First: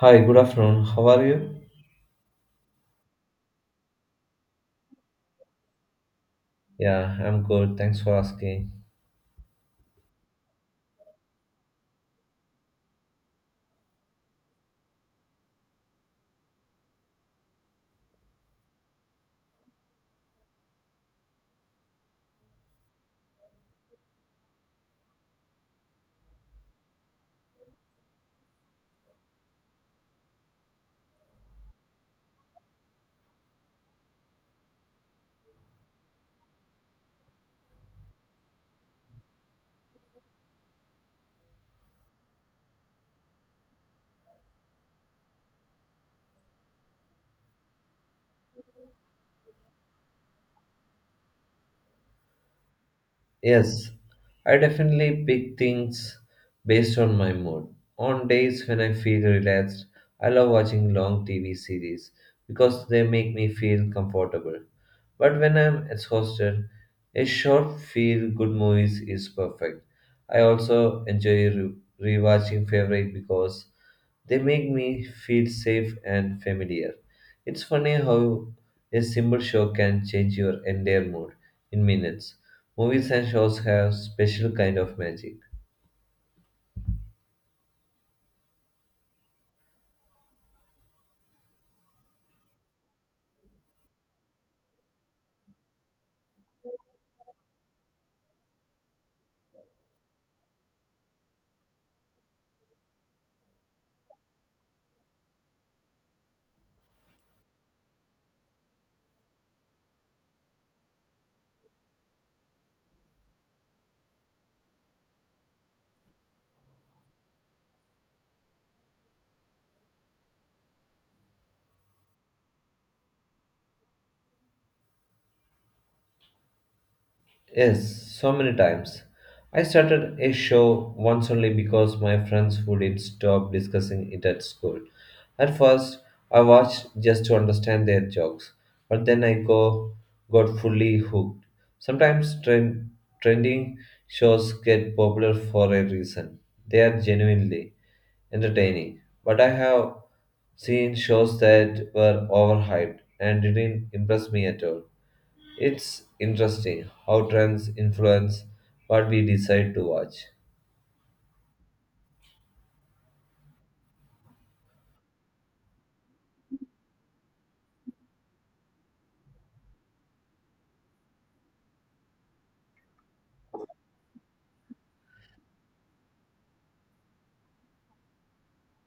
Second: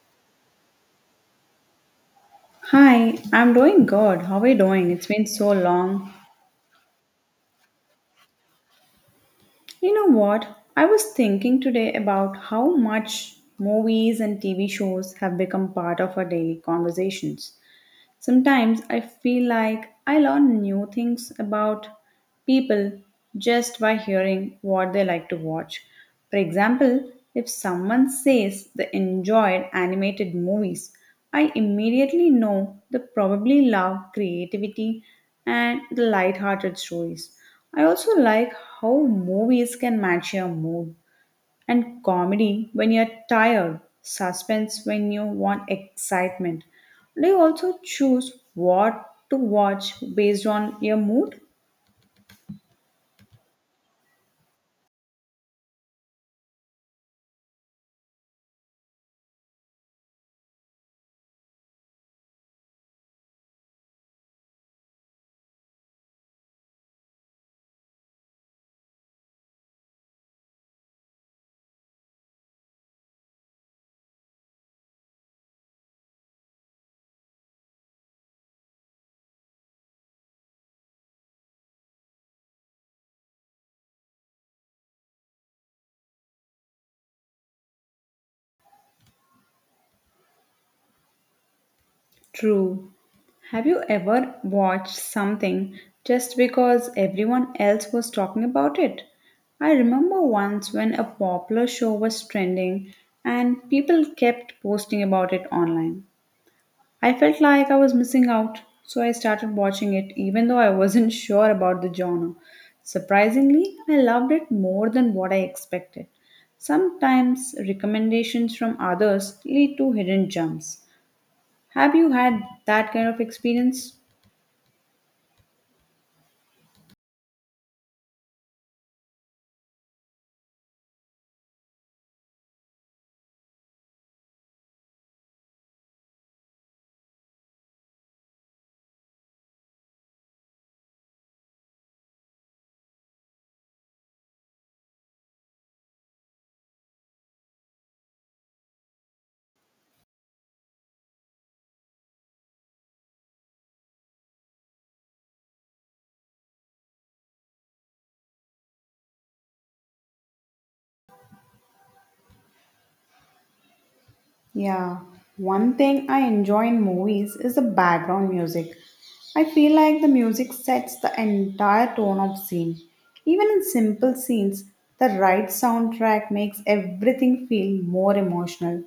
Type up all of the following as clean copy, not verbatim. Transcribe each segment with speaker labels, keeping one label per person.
Speaker 1: Hi, good afternoon. How are you?
Speaker 2: Hi, I'm doing good. How are you doing? It's been so long.
Speaker 1: Yeah, I'm good. Thanks for asking.
Speaker 2: You know what? I was thinking today about how much movies and TV shows have become part of our daily conversations. Sometimes I feel like I learn new things about people just by hearing what they like to watch. For example, if someone says they enjoyed animated movies, I immediately know they probably love creativity and the light-hearted stories. I also like how movies can match your mood and comedy when you're tired, suspense when you want excitement. Do you also choose what to watch based on your mood?
Speaker 1: Yes, I definitely pick things based on my mood. On days when I feel relaxed, I love watching long TV series because they make me feel comfortable. But when I'm exhausted, a short feel good movies is perfect. I also enjoy rewatching favorite because they make me feel safe and familiar. It's funny how a simple show can change your entire mood in minutes. Movies and shows have special kind of magic.
Speaker 2: True. Have you ever watched something just because everyone else was talking about it? I remember once when a popular show was trending and people kept posting about it online. I felt like I was missing out, so I started watching it even though I wasn't sure about the genre. Surprisingly, I loved it more than what I expected. Sometimes recommendations from others lead to hidden gems. Have you had that kind of experience?
Speaker 1: Yes, so many times. I started a show once only because my friends wouldn't stop discussing it at school. At first, I watched just to understand their jokes, but then I go got fully hooked. Sometimes trending shows get popular for a reason. They are genuinely entertaining, but I have seen shows that were overhyped and didn't impress me at all. It's interesting how trends influence what we decide to watch.
Speaker 2: Yeah, one thing I enjoy in movies is the background music. I feel like the music sets the entire tone of scene. Even in simple scenes, the right soundtrack makes everything feel more emotional.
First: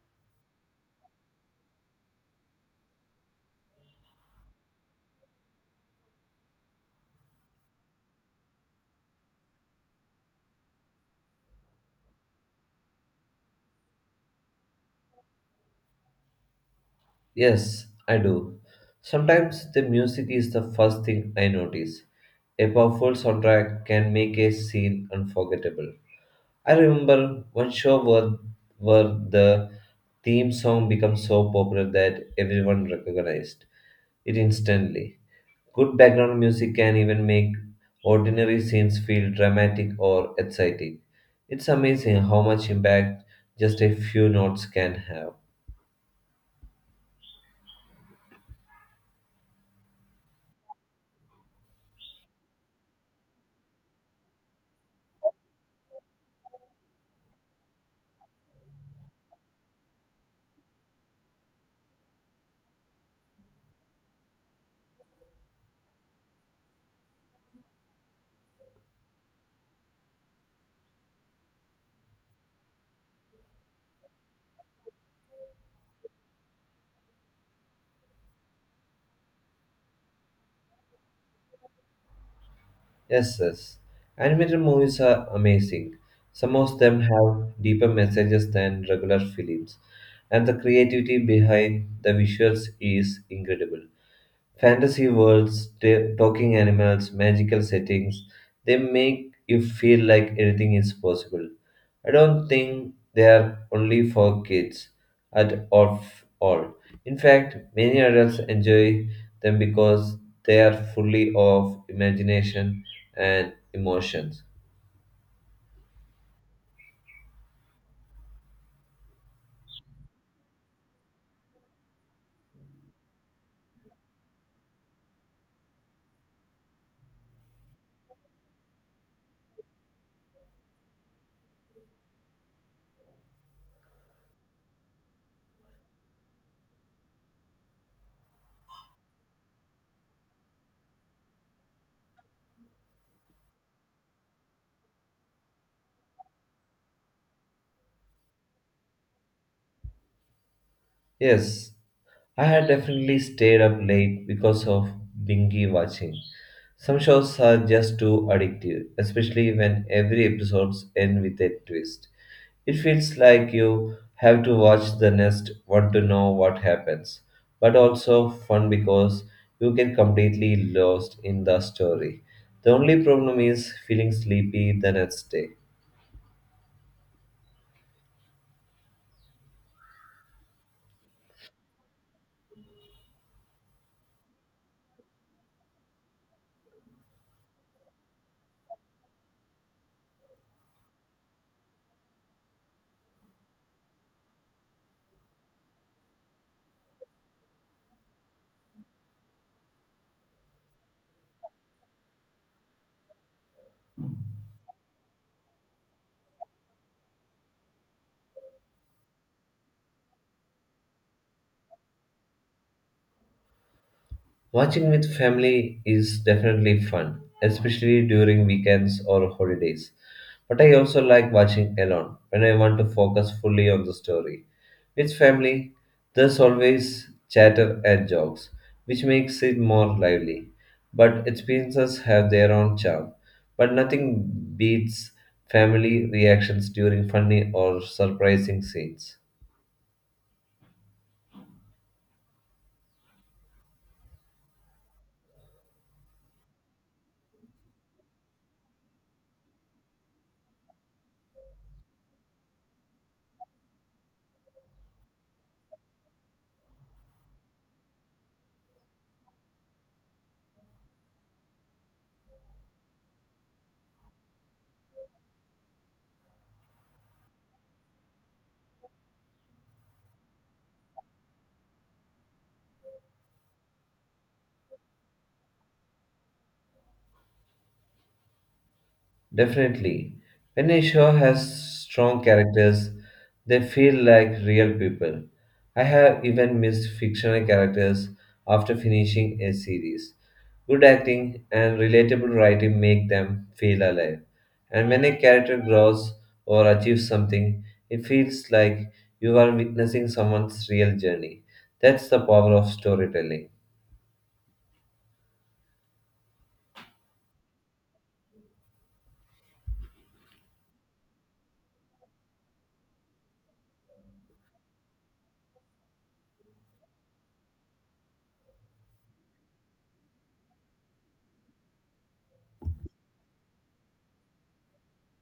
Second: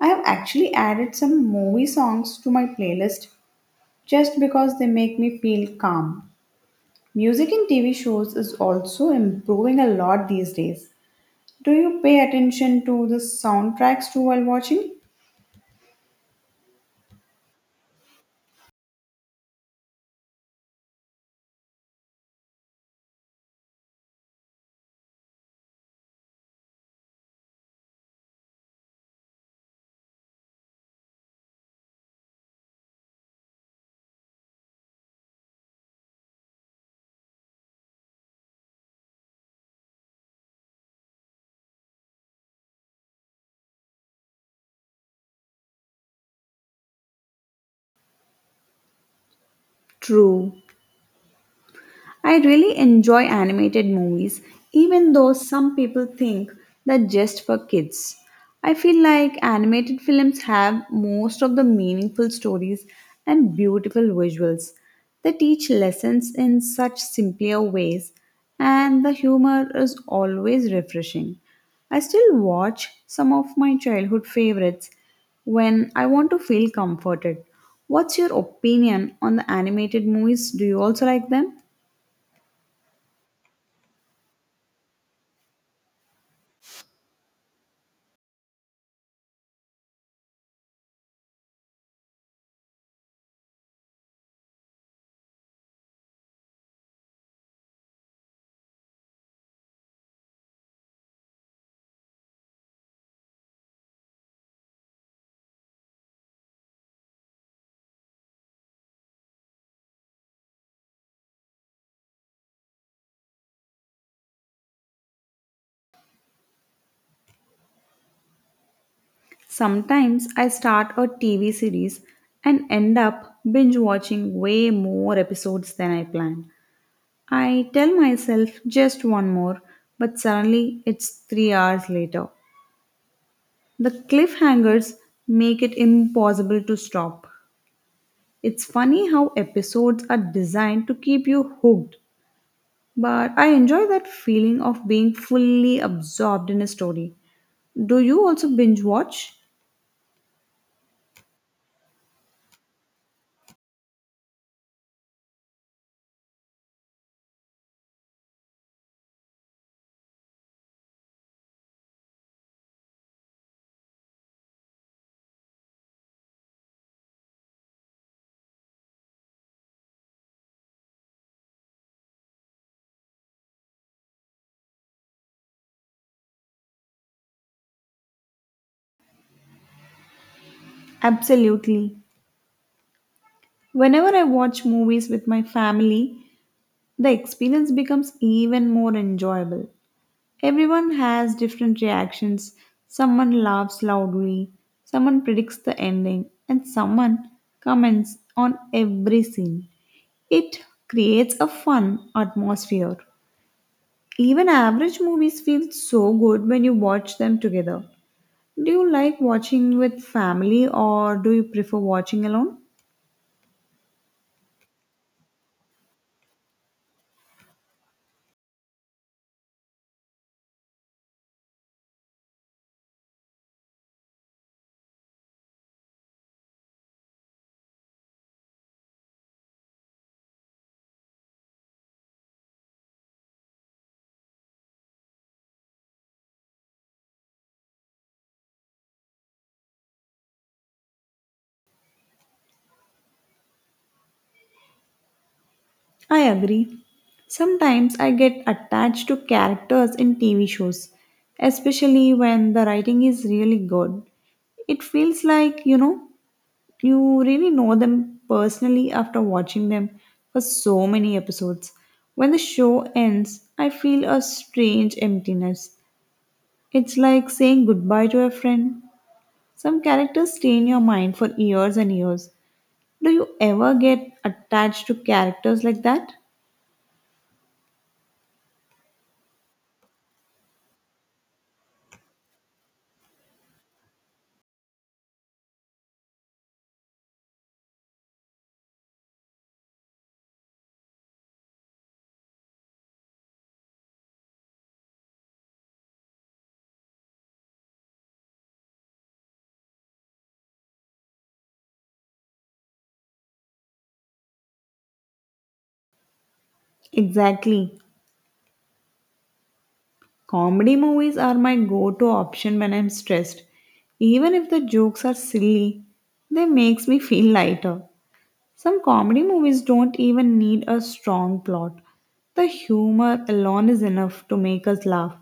Speaker 2: I have actually added some movie songs to my playlist just because they make me feel calm. Music in TV shows is also improving a lot these days. Do you pay attention to the soundtracks too while watching?
Speaker 1: Yes, I do. Sometimes the music is the first thing I notice. A powerful soundtrack can make a scene unforgettable. I remember one show where the theme song became so popular that everyone recognized it instantly. Good background music can even make ordinary scenes feel dramatic or exciting. It's amazing how much impact just a few notes can have.
Speaker 2: True. I really enjoy animated movies, even though some people think they're just for kids. I feel like animated films have most of the meaningful stories and beautiful visuals. They teach lessons in such simpler ways, and the humor is always refreshing. I still watch some of my childhood favorites when I want to feel comforted. What's your opinion on the animated movies? Do you also like them?
Speaker 1: Yes, yes. Animated movies are amazing. Some of them have deeper messages than regular films, and the creativity behind the visuals is incredible. Fantasy worlds, talking animals, magical settings, they make you feel like anything is possible. I don't think they're only for kids at all. In fact, many adults enjoy them because they are fully of imagination and emotions.
Speaker 2: Sometimes I start a TV series and end up binge watching way more episodes than I planned. I tell myself just one more, but suddenly it's 3 hours later. The cliffhangers make it impossible to stop. It's funny how episodes are designed to keep you hooked, but I enjoy that feeling of being fully absorbed in a story. Do you also binge watch?
Speaker 1: Yes, I had definitely stayed up late because of binge watching. Some shows are just too addictive, especially when every episode ends with a twist. It feels like you have to watch the next one to know what happens, but also fun because you get completely lost in the story. The only problem is feeling sleepy the next day.
Speaker 2: Absolutely. Whenever I watch movies with my family, the experience becomes even more enjoyable. Everyone has different reactions. Someone laughs loudly, someone predicts the ending, and someone comments on every scene. It creates a fun atmosphere. Even average movies feel so good when you watch them together. Do you like watching with family or do you prefer watching alone?
Speaker 1: Watching with family is definitely fun, especially during weekends or holidays. But I also like watching alone when I want to focus fully on the story. With family, there's always chatter and jokes, which makes it more lively. But experiences have their own charm. But nothing beats family reactions during funny or surprising scenes.
Speaker 2: I agree. Sometimes I get attached to characters in TV shows, especially when the writing is really good. It feels like, you really know them personally after watching them for so many episodes. When the show ends, I feel a strange emptiness. It's like saying goodbye to a friend. Some characters stay in your mind for years and years. Do you ever get attached to characters like that?
Speaker 1: Definitely. When a show has strong characters, they feel like real people. I have even missed fictional characters after finishing a series. Good acting and relatable writing make them feel alive. And when a character grows or achieves something, it feels like you are witnessing someone's real journey. That's the power of storytelling.
Speaker 2: Exactly. Comedy movies are my go to option when I'm stressed. Even if the jokes are silly, they makes me feel lighter. Some comedy movies don't even need a strong plot. The humor alone is enough to make us laugh.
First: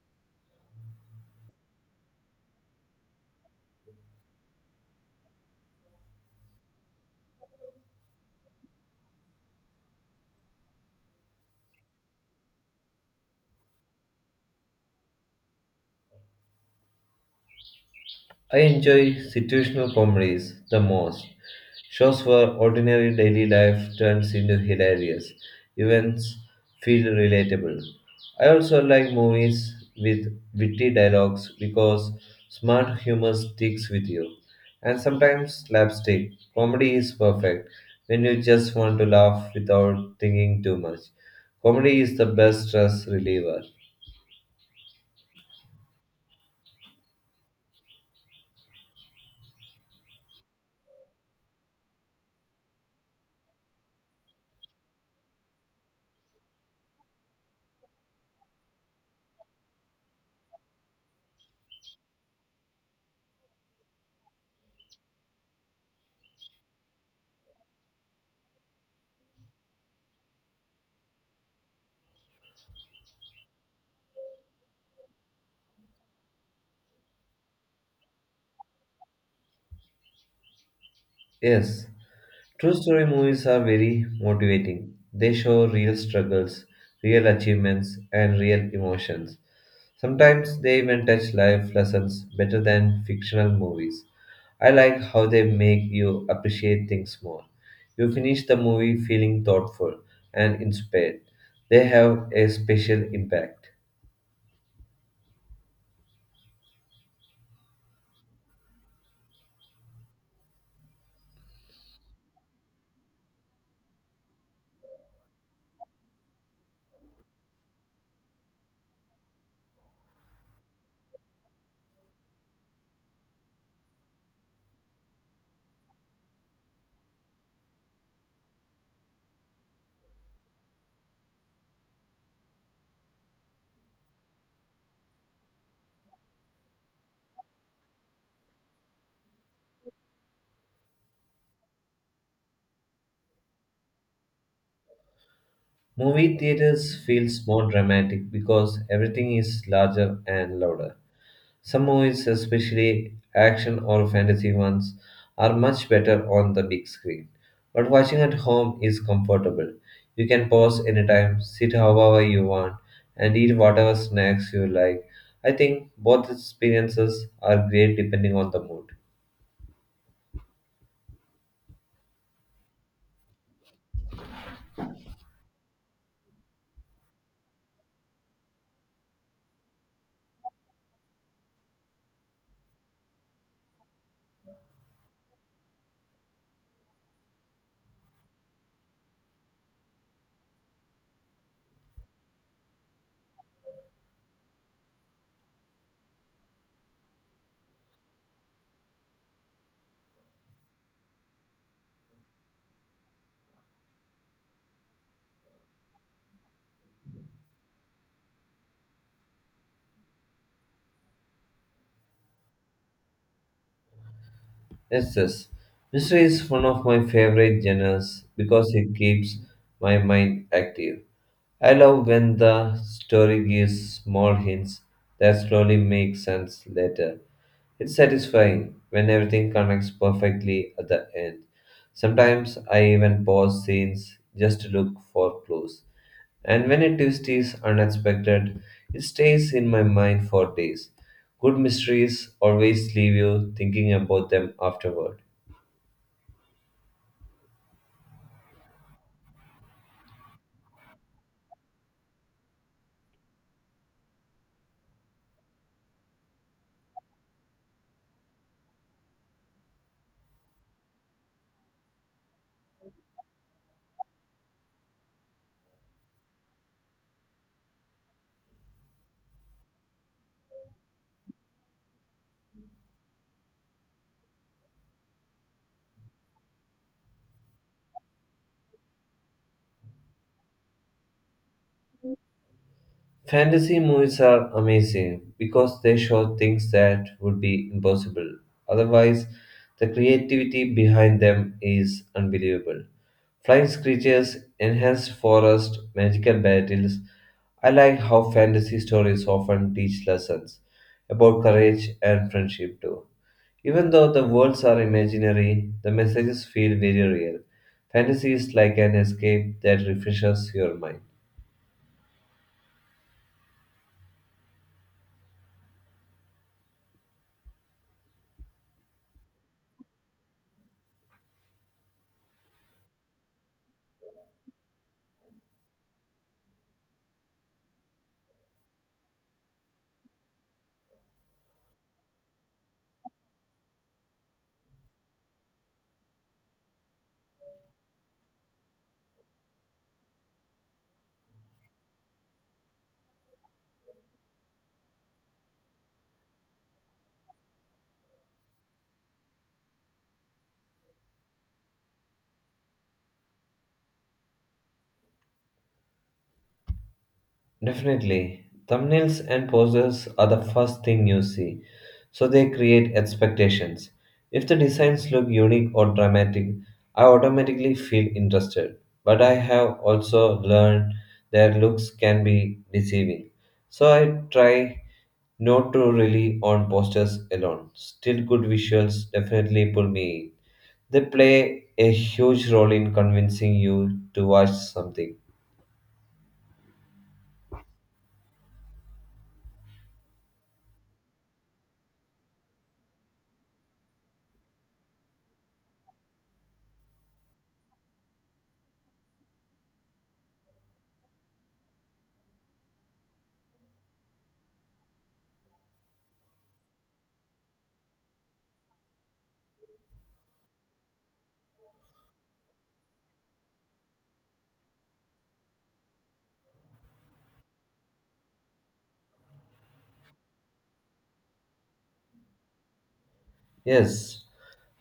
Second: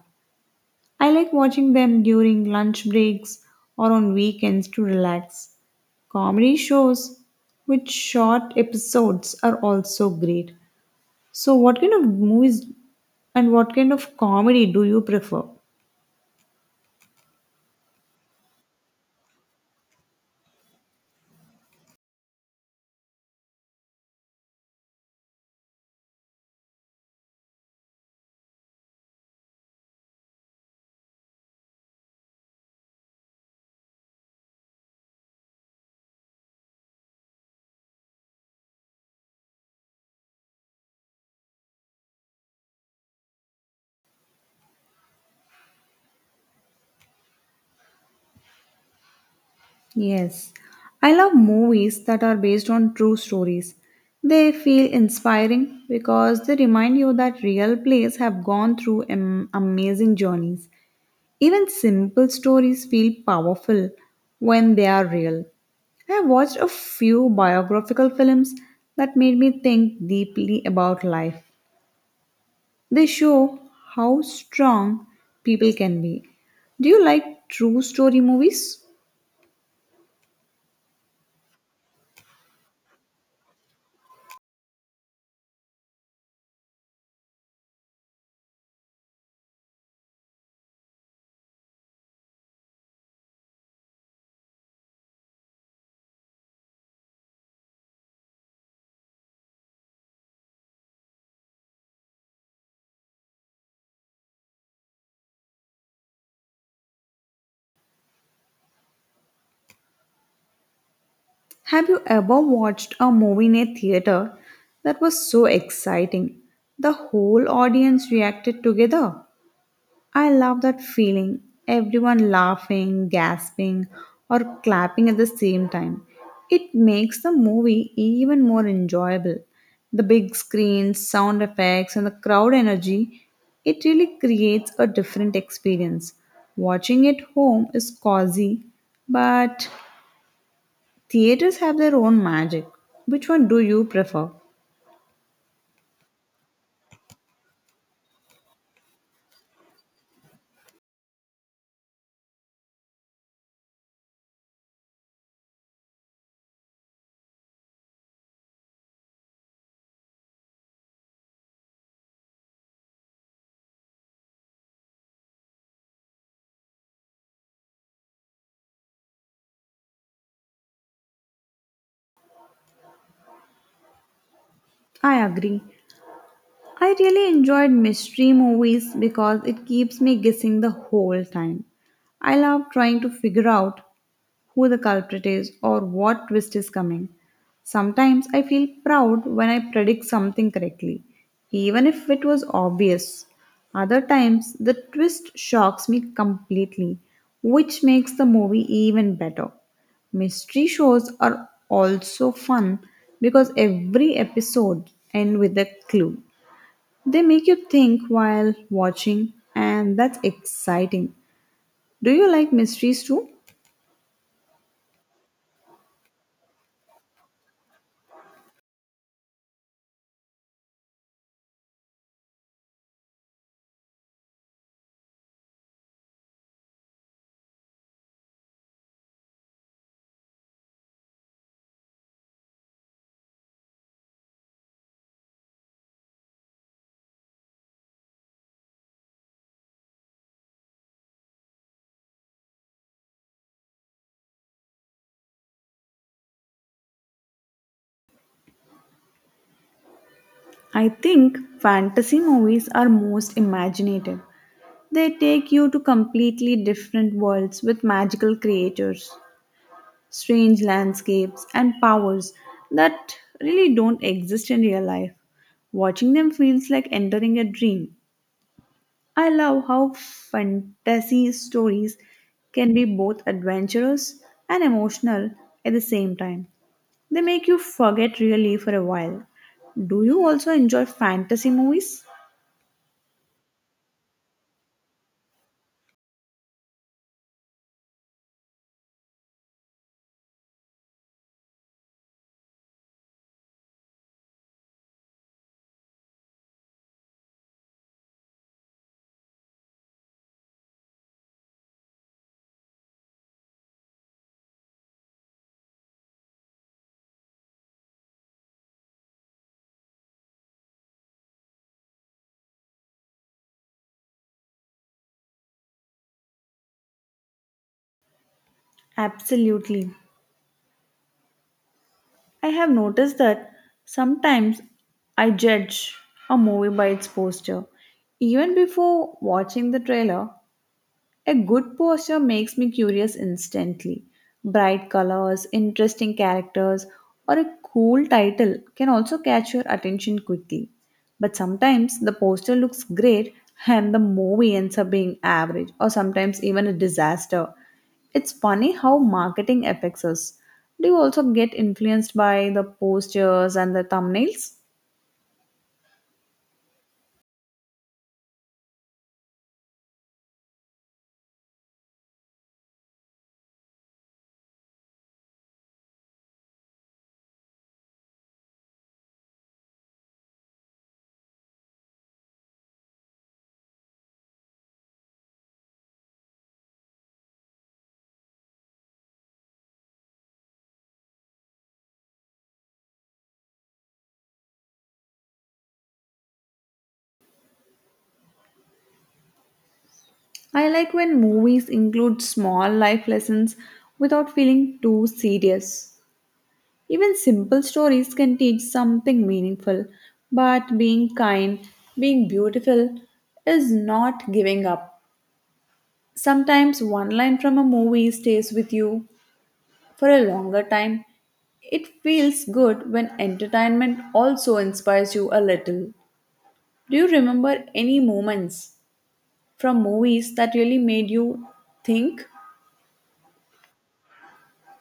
Speaker 2: I like watching them during lunch breaks or on weekends to relax. Comedy shows with short episodes are also great. So what kind of movies and what kind of comedy do you prefer?
Speaker 1: I enjoy situational comedies the most. Shows where ordinary daily life turns into hilarious events feel relatable. I also like movies with witty dialogues because smart humor sticks with you. And sometimes slapstick. Comedy is perfect when you just want to laugh without thinking too much. Comedy is the best stress reliever.
Speaker 2: Yes, I love movies that are based on true stories. They feel inspiring because they remind you that real plays have gone through amazing journeys. Even simple stories feel powerful when they are real. I have watched a few biographical films that made me think deeply about life. They show how strong people can be. Do you like true story movies?
Speaker 1: Yes. True story movies are very motivating. They show real struggles, real achievements, and real emotions. Sometimes they even touch life lessons better than fictional movies. I like how they make you appreciate things more. You finish the movie feeling thoughtful and inspired. They have a special impact.
Speaker 2: Have you ever watched a movie in a theater that was so exciting? The whole audience reacted together. I love that feeling. Everyone laughing, gasping, or clapping at the same time. It makes the movie even more enjoyable. The big screen, sound effects, and the crowd energy, it really creates a different experience. Watching it home is cozy, but theaters have their own magic. Which one do you prefer?
Speaker 1: Movie theaters feels more dramatic because everything is larger and louder. Some movies, especially action or fantasy ones, are much better on the big screen. But watching at home is comfortable. You can pause anytime, sit however you want, and eat whatever snacks you like. I think both experiences are great depending on the mood.
Speaker 2: I agree. I really enjoyed mystery movies because it keeps me guessing the whole time. I love trying to figure out who the culprit is, or what twist is coming. Sometimes I feel proud when I predict something correctly, even if it was obvious. Other times, the twist shocks me completely, which makes the movie even better. Mystery shows are also fun because every episode ends with a clue. They make you think while watching, and that's exciting. Do you like mysteries too?
Speaker 1: Yes, yes. Mystery is one of my favorite genres because it keeps my mind active. I love when the story gives small hints that slowly make sense later. It's satisfying when everything connects perfectly at the end. Sometimes I even pause scenes just to look for clues. And when a twist is unexpected, it stays in my mind for days. Good mysteries always leave you thinking about them afterward.
Speaker 2: I think fantasy movies are most imaginative. They take you to completely different worlds with magical creatures, strange landscapes, and powers that really don't exist in real life. Watching them feels like entering a dream. I love how fantasy stories can be both adventurous and emotional at the same time. They make you forget really for a while. Do you also enjoy fantasy movies?
Speaker 1: Fantasy movies are amazing because they show things that would be impossible. Otherwise, the creativity behind them is unbelievable. Flying creatures, enhanced forest, magical battles. I like how fantasy stories often teach lessons about courage and friendship too. Even though the worlds are imaginary, the messages feel very real. Fantasy is like an escape that refreshes your mind.
Speaker 2: Absolutely. I have noticed that sometimes I judge a movie by its poster. Even before watching the trailer, a good posture makes me curious instantly. Bright colors, interesting characters, or a cool title can also catch your attention quickly. But sometimes the poster looks great and the movie ends up being average or sometimes even a disaster. It's funny how marketing affects us. Do you also get influenced by the posters and the thumbnails?
Speaker 1: Definitely. Thumbnails and poses are the first thing you see, so they create expectations. If the designs look unique or dramatic, I automatically feel interested. But I have also learned their looks can be deceiving. So I try not to rely on posters alone. Still, good visuals definitely pull me in. They play a huge role in convincing you to watch something.
Speaker 2: I like when movies include small life lessons without feeling too serious. Even simple stories can teach something meaningful, but being kind, being beautiful is not giving up. Sometimes one line from a movie stays with you for a longer time. It feels good when entertainment also inspires you a little. Do you remember any moments from movies that really made you think?
Speaker 1: Yes,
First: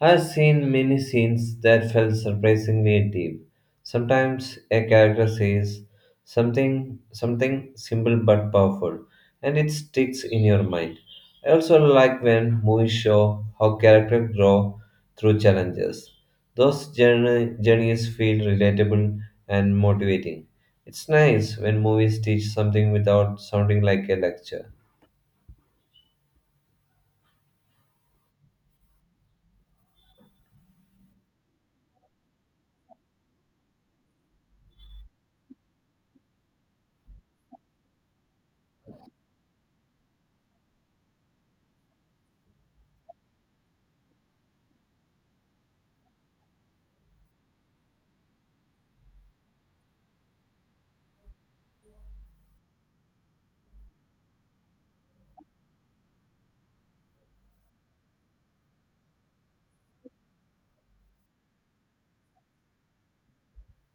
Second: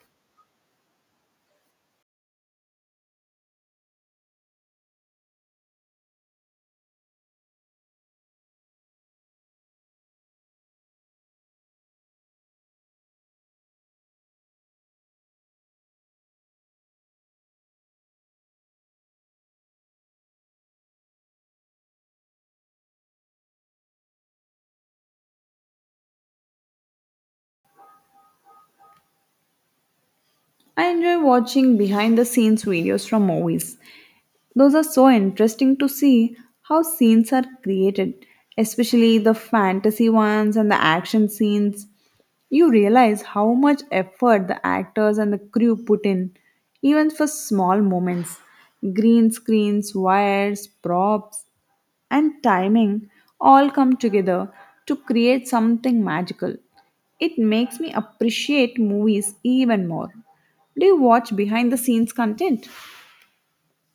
Speaker 1: I've seen many scenes that felt surprisingly deep. Sometimes a character says something simple but powerful, and it sticks in your mind. I also like when movies show how characters grow through challenges. Those journeys feel relatable and motivating. It's nice when movies teach something without sounding like a lecture.
Speaker 2: I enjoy watching behind the scenes videos from movies. Those are so interesting to see how scenes are created, especially the fantasy ones and the action scenes. You realize how much effort the actors and the crew put in, even for small moments. Green screens, wires, props, and timing all come together to create something magical. It makes me appreciate movies even more. Do you watch behind the scenes content?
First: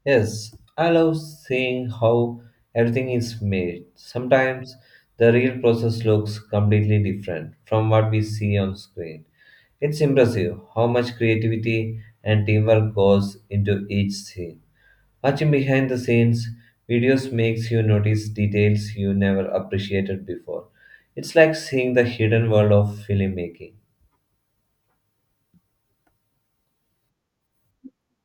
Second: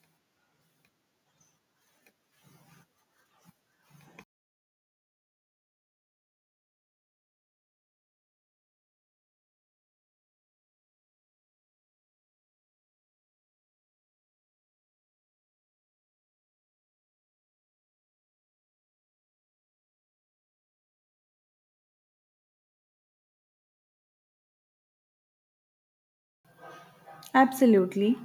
Speaker 1: Yes, I love seeing how everything is made. Sometimes the real process looks completely different from what we see on screen. It's impressive how much creativity and teamwork goes into each scene. Watching behind the scenes videos makes you notice details you never appreciated before. It's like seeing the hidden world of filmmaking.
Speaker 2: Absolutely.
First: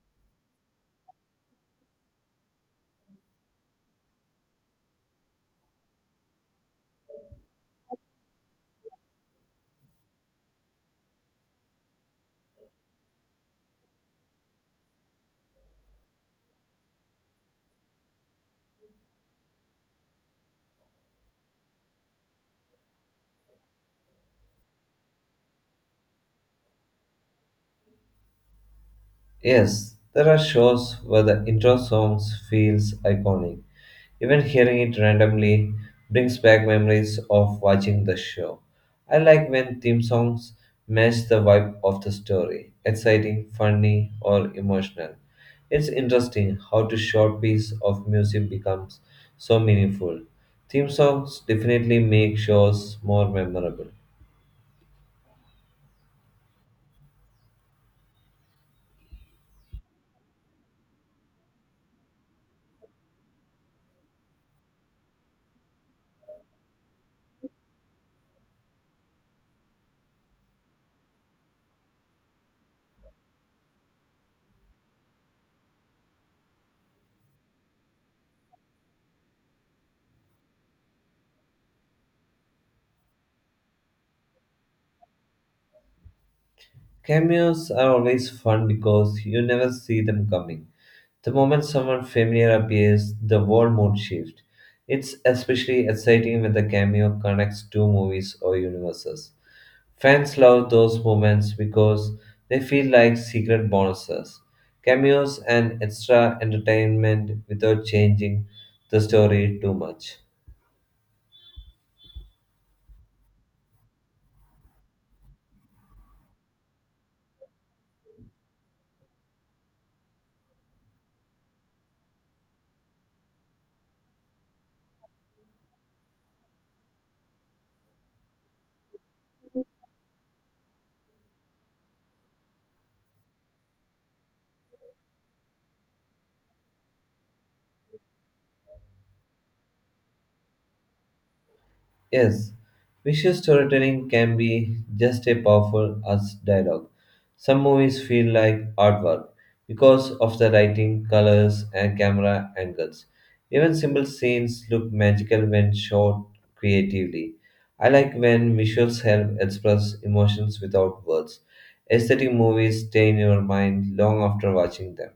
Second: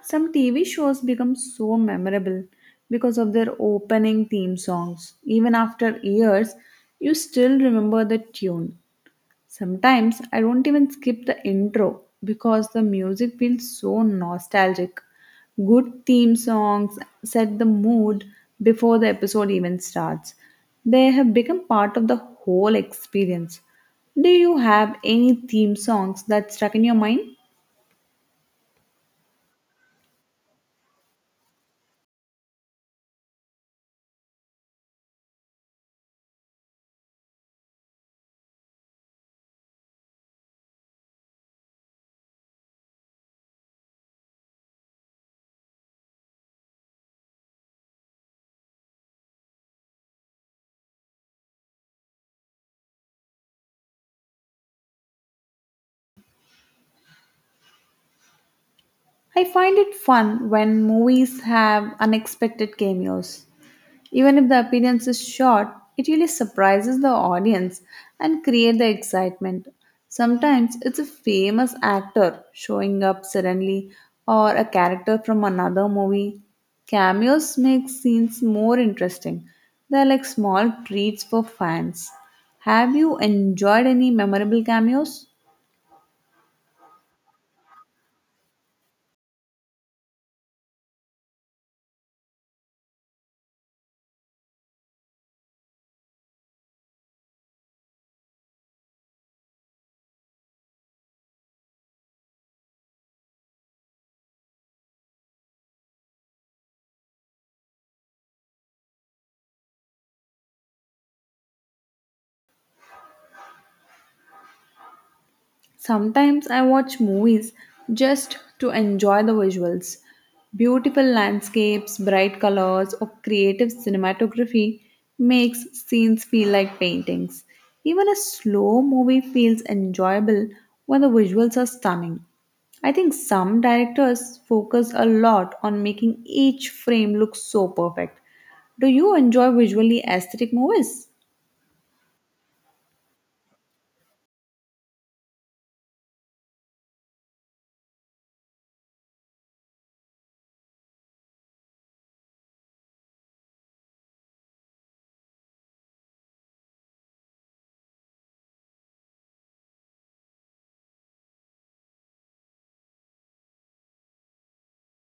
Speaker 2: Some TV shows become so memorable because of their opening theme songs. Even after years, you still remember the tune. Sometimes I don't even skip the intro because the music feels so nostalgic. Good theme songs set the mood before the episode even starts. They have become part of the whole experience. Do you have any theme songs that stuck in your mind?
Speaker 1: Yes, there are shows where the intro songs feels iconic. Even hearing it randomly brings back memories of watching the show. I like when theme songs match the vibe of the story exciting, funny, or emotional. It's interesting how a short piece of music becomes so meaningful. Theme songs definitely make shows more memorable.
Speaker 2: I find it fun when movies have unexpected cameos. Even if the appearance is short, it really surprises the audience and create the excitement. Sometimes it's a famous actor showing up suddenly or a character from another movie. Cameos make scenes more interesting. They're like small treats for fans. Have you enjoyed any memorable cameos?
Speaker 1: Cameos are always fun because you never see them coming. The moment someone familiar appears, the whole mood shifts. It's especially exciting when the cameo connects two movies or universes. Fans love those moments because they feel like secret bonuses. Cameos and extra entertainment without changing the story too much.
Speaker 2: Sometimes I watch movies just to enjoy the visuals. Beautiful landscapes, bright colors, or creative cinematography makes scenes feel like paintings. Even a slow movie feels enjoyable when the visuals are stunning. I think some directors focus a lot on making each frame look so perfect. Do you enjoy visually aesthetic movies?
Speaker 1: Yes, visual storytelling can be just as powerful as dialogue. Some movies feel like artwork because of the lighting, colors, and camera angles. Even simple scenes look magical when shot creatively. I like when visuals help express emotions without words. Aesthetic movies stay in your mind long after watching them.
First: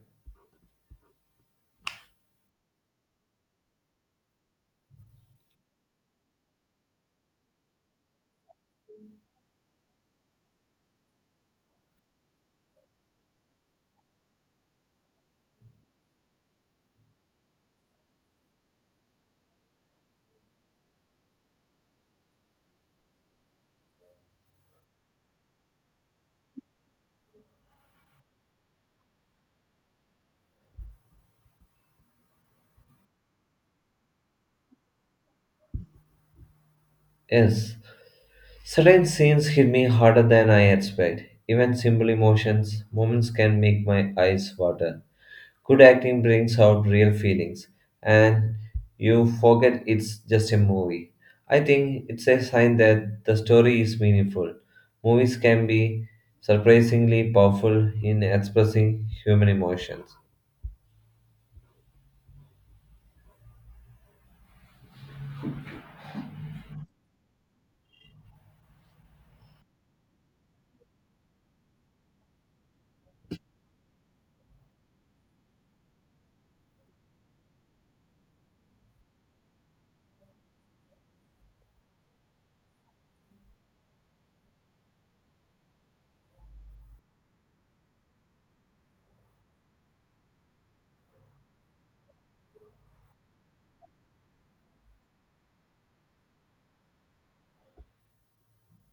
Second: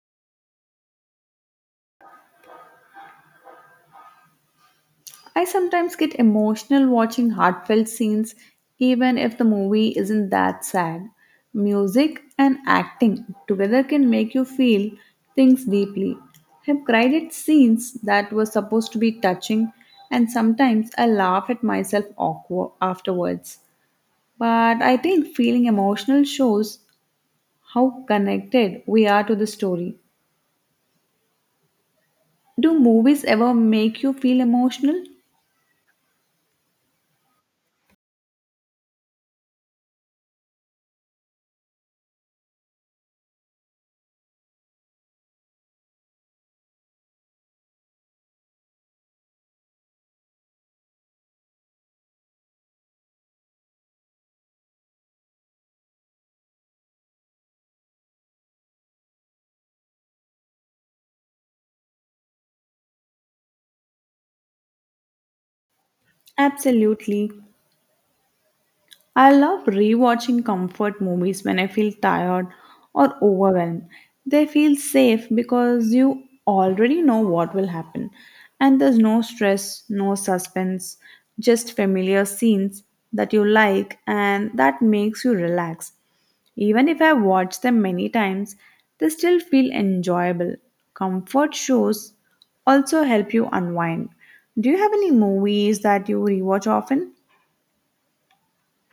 Speaker 2: I sometimes get emotional watching heartfelt scenes, even if the movie isn't that sad. Music and acting together can make you feel things deeply. I've cried at scenes that were supposed to be touching, and sometimes I laugh at myself awkward afterwards. But I think feeling emotional shows how connected we are to the story. Do movies ever make you feel emotional?
Speaker 1: Yes, certain scenes hit me harder than I expect. Even simple emotions, moments can make my eyes water. Good acting brings out real feelings, and you forget it's just a movie. I think it's a sign that the story is meaningful. Movies can be surprisingly powerful in expressing human emotions.
Speaker 2: Absolutely. I love rewatching comfort movies when I feel tired or overwhelmed. They feel safe because you already know what will happen. And there's no stress, no suspense, just familiar scenes that you like and that makes you relax. Even if I watch them many times, they still feel enjoyable. Comfort shows also help you unwind. Do you have any movies that you rewatch often?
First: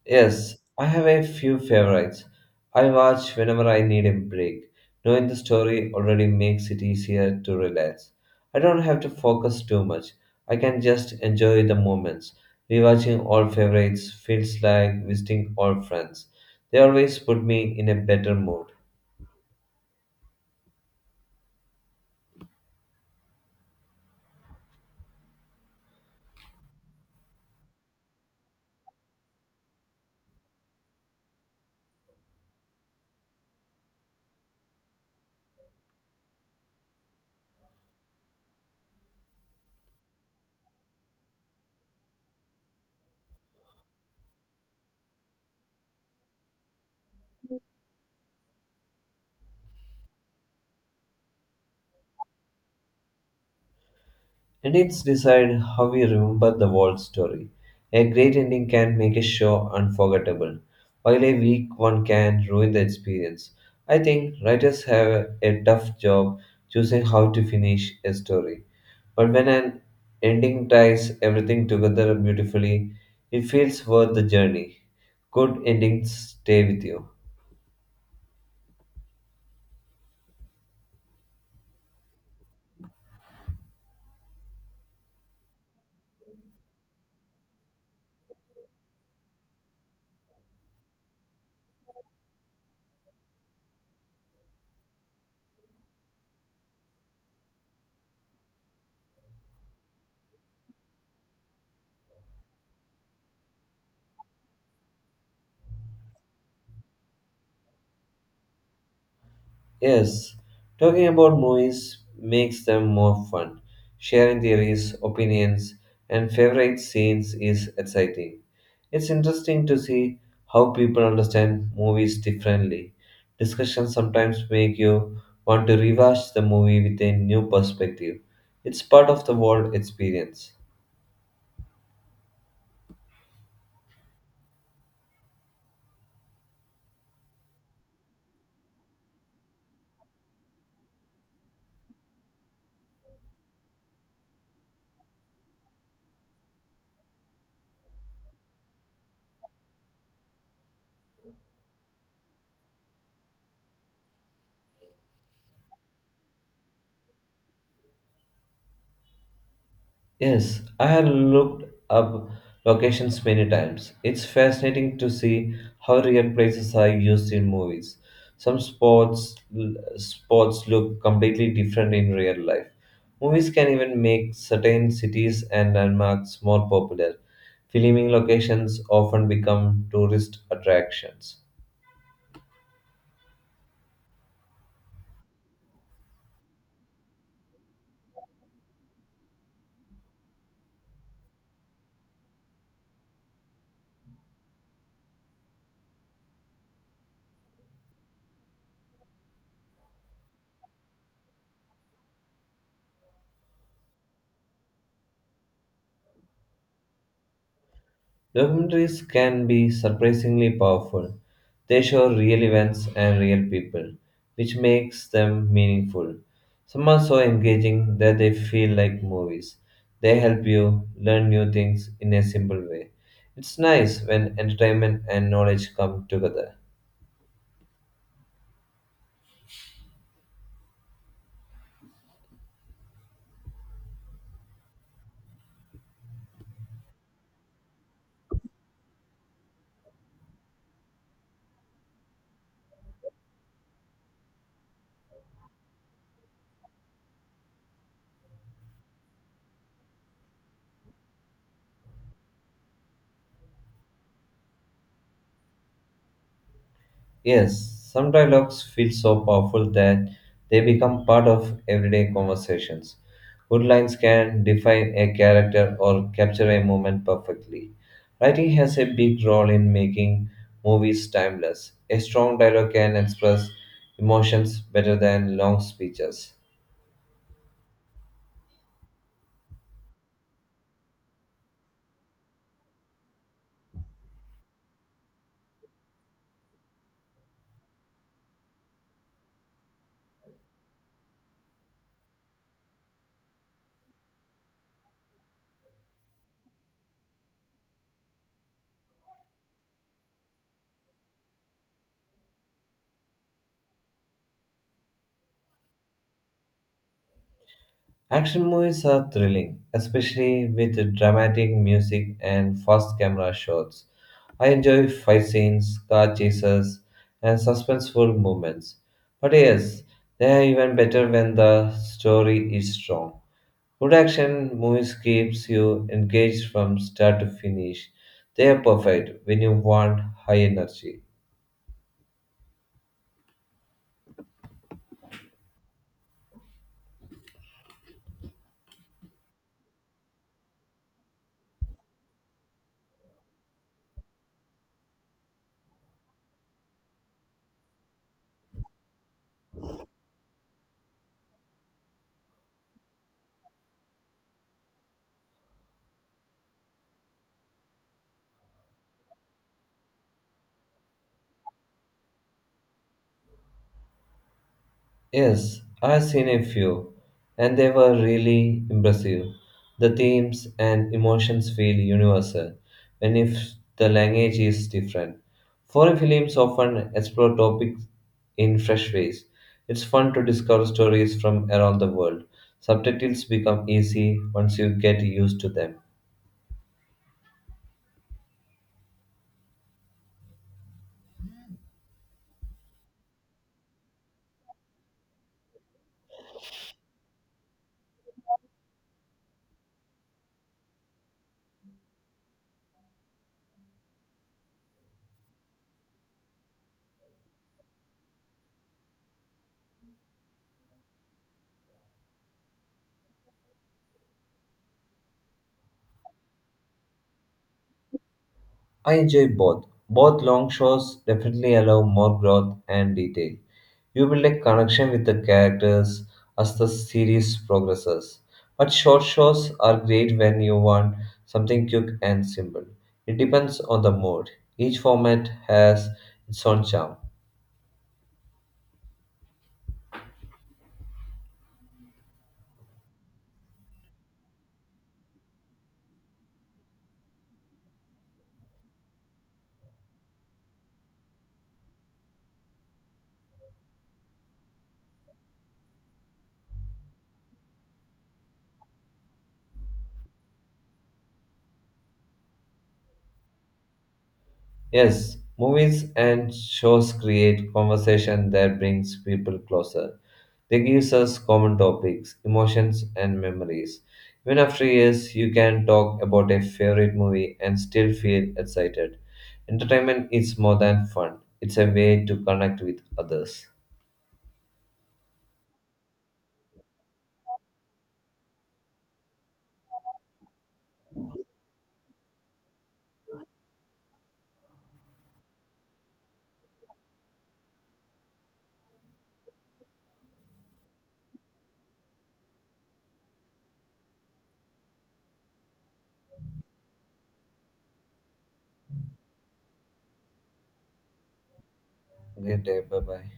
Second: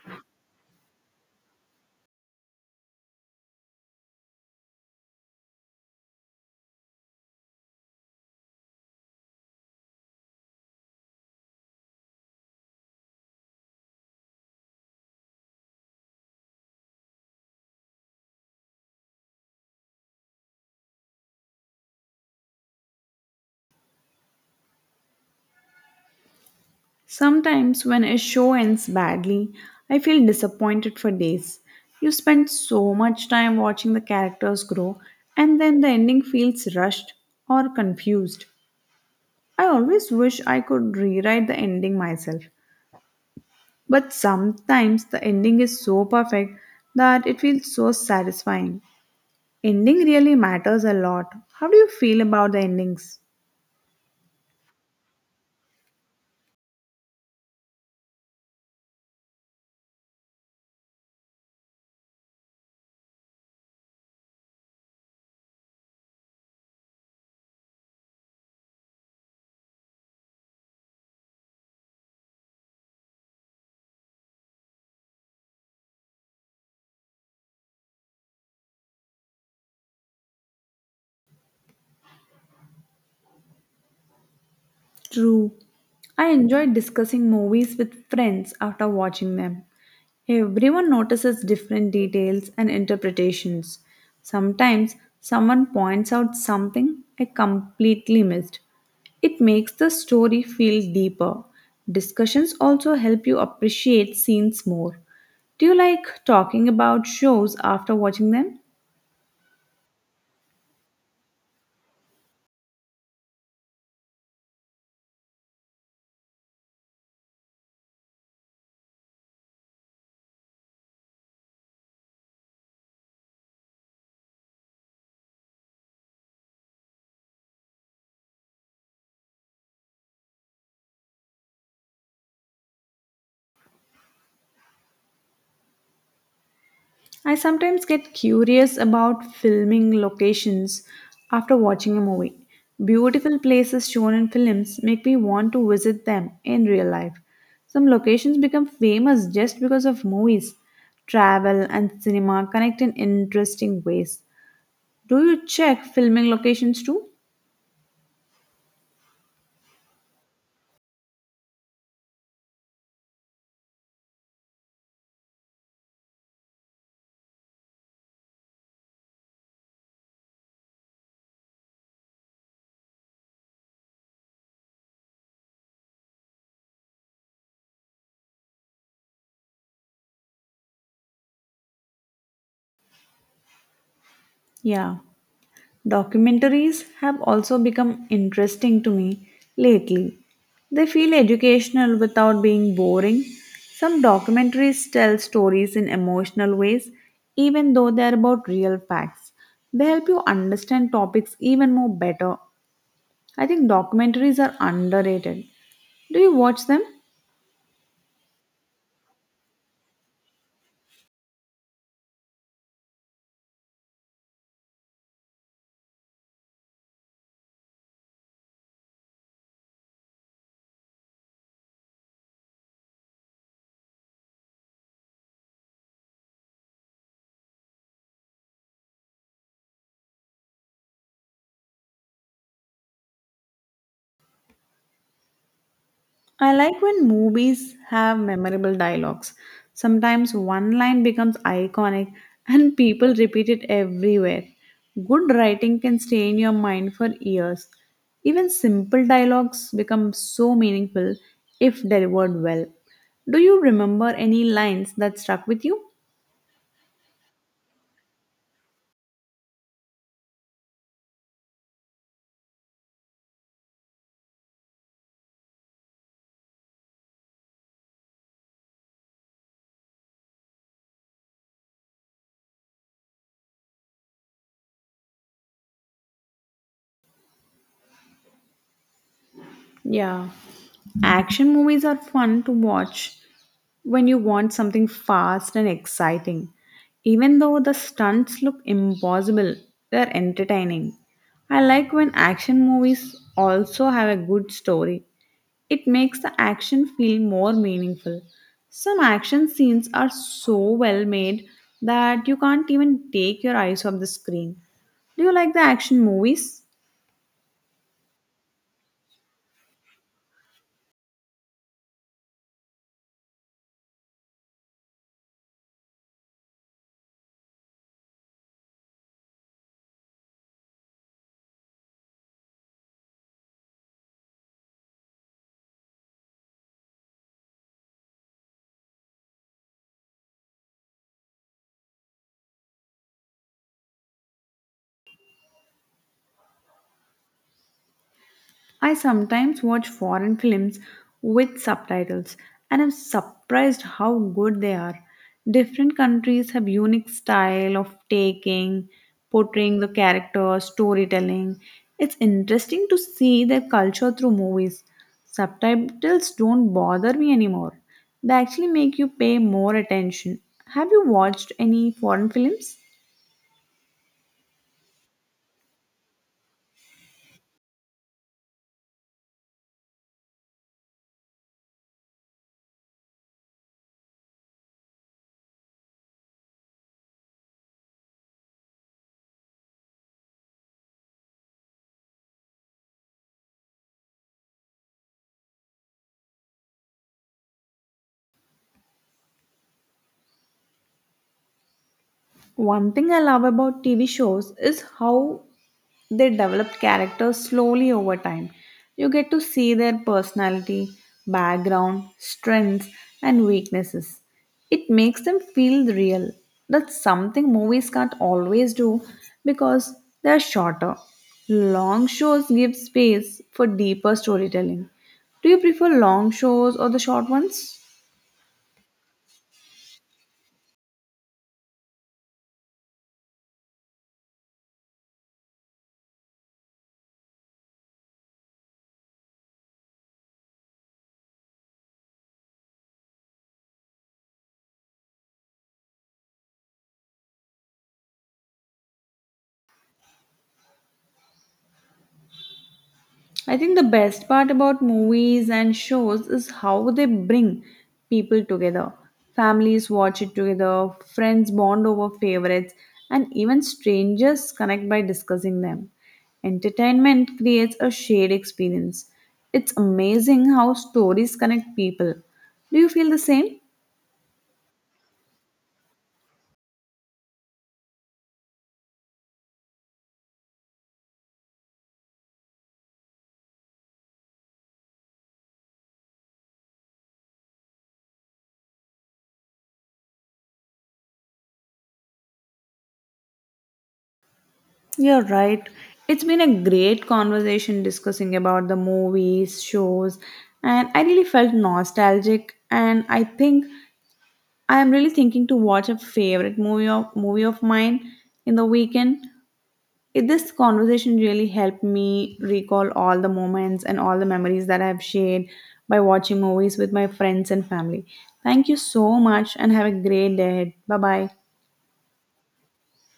Speaker 1: Yes, I have a few favorites. I watch whenever I need a break. Knowing the story already makes it easier to relax. I don't have to focus too much. I can just enjoy the moments. Rewatching old favorites feels like visiting old friends. They always put me in a better mood.
Speaker 2: Sometimes, when a show ends badly, I feel disappointed for days. You spend so much time watching the characters grow, and then the ending feels rushed or confused. I always wish I could rewrite the ending myself, but sometimes the ending is so perfect that it feels so satisfying. Ending really matters a lot. How do you feel about the endings?
Speaker 1: Edits decide how we remember the whole story. A great ending can make a show unforgettable, while a weak one can ruin the experience. I think writers have a tough job choosing how to finish a story. But when an ending ties everything together beautifully, it feels worth the journey. Good endings stay with you.
Speaker 2: True. I enjoy discussing movies with friends after watching them. Everyone notices different details and interpretations. Sometimes someone points out something I completely missed. It makes the story feel deeper. Discussions also help you appreciate scenes more. Do you like talking about shows after watching them?
Speaker 1: Yes, talking about movies makes them more fun. Sharing theories, opinions, and favorite scenes is exciting. It's interesting to see how people understand movies differently. Discussions sometimes make you want to rewatch the movie with a new perspective. It's part of the world experience.
Speaker 2: I sometimes get curious about filming locations after watching a movie. Beautiful places shown in films make me want to visit them in real life. Some locations become famous just because of movies. Travel and cinema connect in interesting ways. Do you check filming locations too?
Speaker 1: Yes, I have looked up locations many times. It's fascinating to see how real places are used in movies. Some sports spots look completely different in real life. Movies can even make certain cities and landmarks more popular. Filming locations often become tourist attractions.
Speaker 2: Yeah. Documentaries have also become interesting to me lately. They feel educational without being boring. Some documentaries tell stories in emotional ways, even though they are about real facts. They help you understand topics even more better. I think documentaries are underrated. Do you watch them?
Speaker 1: Documentaries can be surprisingly powerful. They show real events and real people, which makes them meaningful. Some are so engaging that they feel like movies. They help you learn new things in a simple way. It's nice when entertainment and knowledge come together.
Speaker 2: I like when movies have memorable dialogues. Sometimes one line becomes iconic and people repeat it everywhere. Good writing can stay in your mind for years. Even simple dialogues become so meaningful if delivered well. Do you remember any lines that stuck with you?
Speaker 1: Yes, some dialogues feel so powerful that they become part of everyday conversations. Good lines can define a character or capture a moment perfectly. Writing has a big role in making movies timeless. A strong dialogue can express emotions better than long speeches.
Speaker 2: Yeah. Action movies are fun to watch when you want something fast and exciting. Even though the stunts look impossible, they're entertaining. I like when action movies also have a good story. It makes the action feel more meaningful. Some action scenes are so well made that you can't even take your eyes off the screen. Do you like the action movies?
Speaker 1: Action movies are thrilling, especially with dramatic music and fast camera shots. I enjoy fight scenes, car chases, and suspenseful moments. But yes, they are even better when the story is strong. Good action movies keeps you engaged from start to finish. They are perfect when you want high energy.
Speaker 2: I sometimes watch foreign films with subtitles and I'm surprised how good they are. Different countries have unique style of taking, portraying the characters, storytelling. It's interesting to see their culture through movies. Subtitles don't bother me anymore. They actually make you pay more attention. Have you watched any foreign films?
Speaker 1: Yes, I've seen a few, and they were really impressive. The themes and emotions feel universal, even if the language is different. Foreign films often explore topics in fresh ways. It's fun to discover stories from around the world. Subtitles become easy once you get used to them.
Speaker 2: One thing I love about TV shows is how they develop characters slowly over time. You get to see their personality, background, strengths, and weaknesses. It makes them feel real. That's something movies can't always do because they're shorter. Long shows give space for deeper storytelling. Do you prefer long shows or the short ones?
Speaker 1: I enjoy both. Both long shows definitely allow more growth and detail. You build a connection with the characters as the series progresses. But short shows are great when you want something quick and simple. It depends on the mood. Each format has its own charm.
Speaker 2: I think the best part about movies and shows is how they bring people together. Families watch it together, friends bond over favorites, and even strangers connect by discussing them. Entertainment creates a shared experience. It's amazing how stories connect people. Do you feel the same?
Speaker 1: Yes, movies and shows create conversation that brings people closer. They gives us common topics, emotions, and memories. Even after years, you can talk about a favorite movie and still feel excited. Entertainment is more than fun; it's a way to connect with others.
Speaker 2: You're right. It's been a great conversation discussing about the movies, shows, and I really felt nostalgic. And I think I am really thinking to watch a favorite movie of mine in the weekend. This conversation really helped me recall all the moments and all the memories that I've shared by watching movies with my friends and family. Thank you so much and have a great day. Bye bye.
Speaker 1: Great day, bye bye.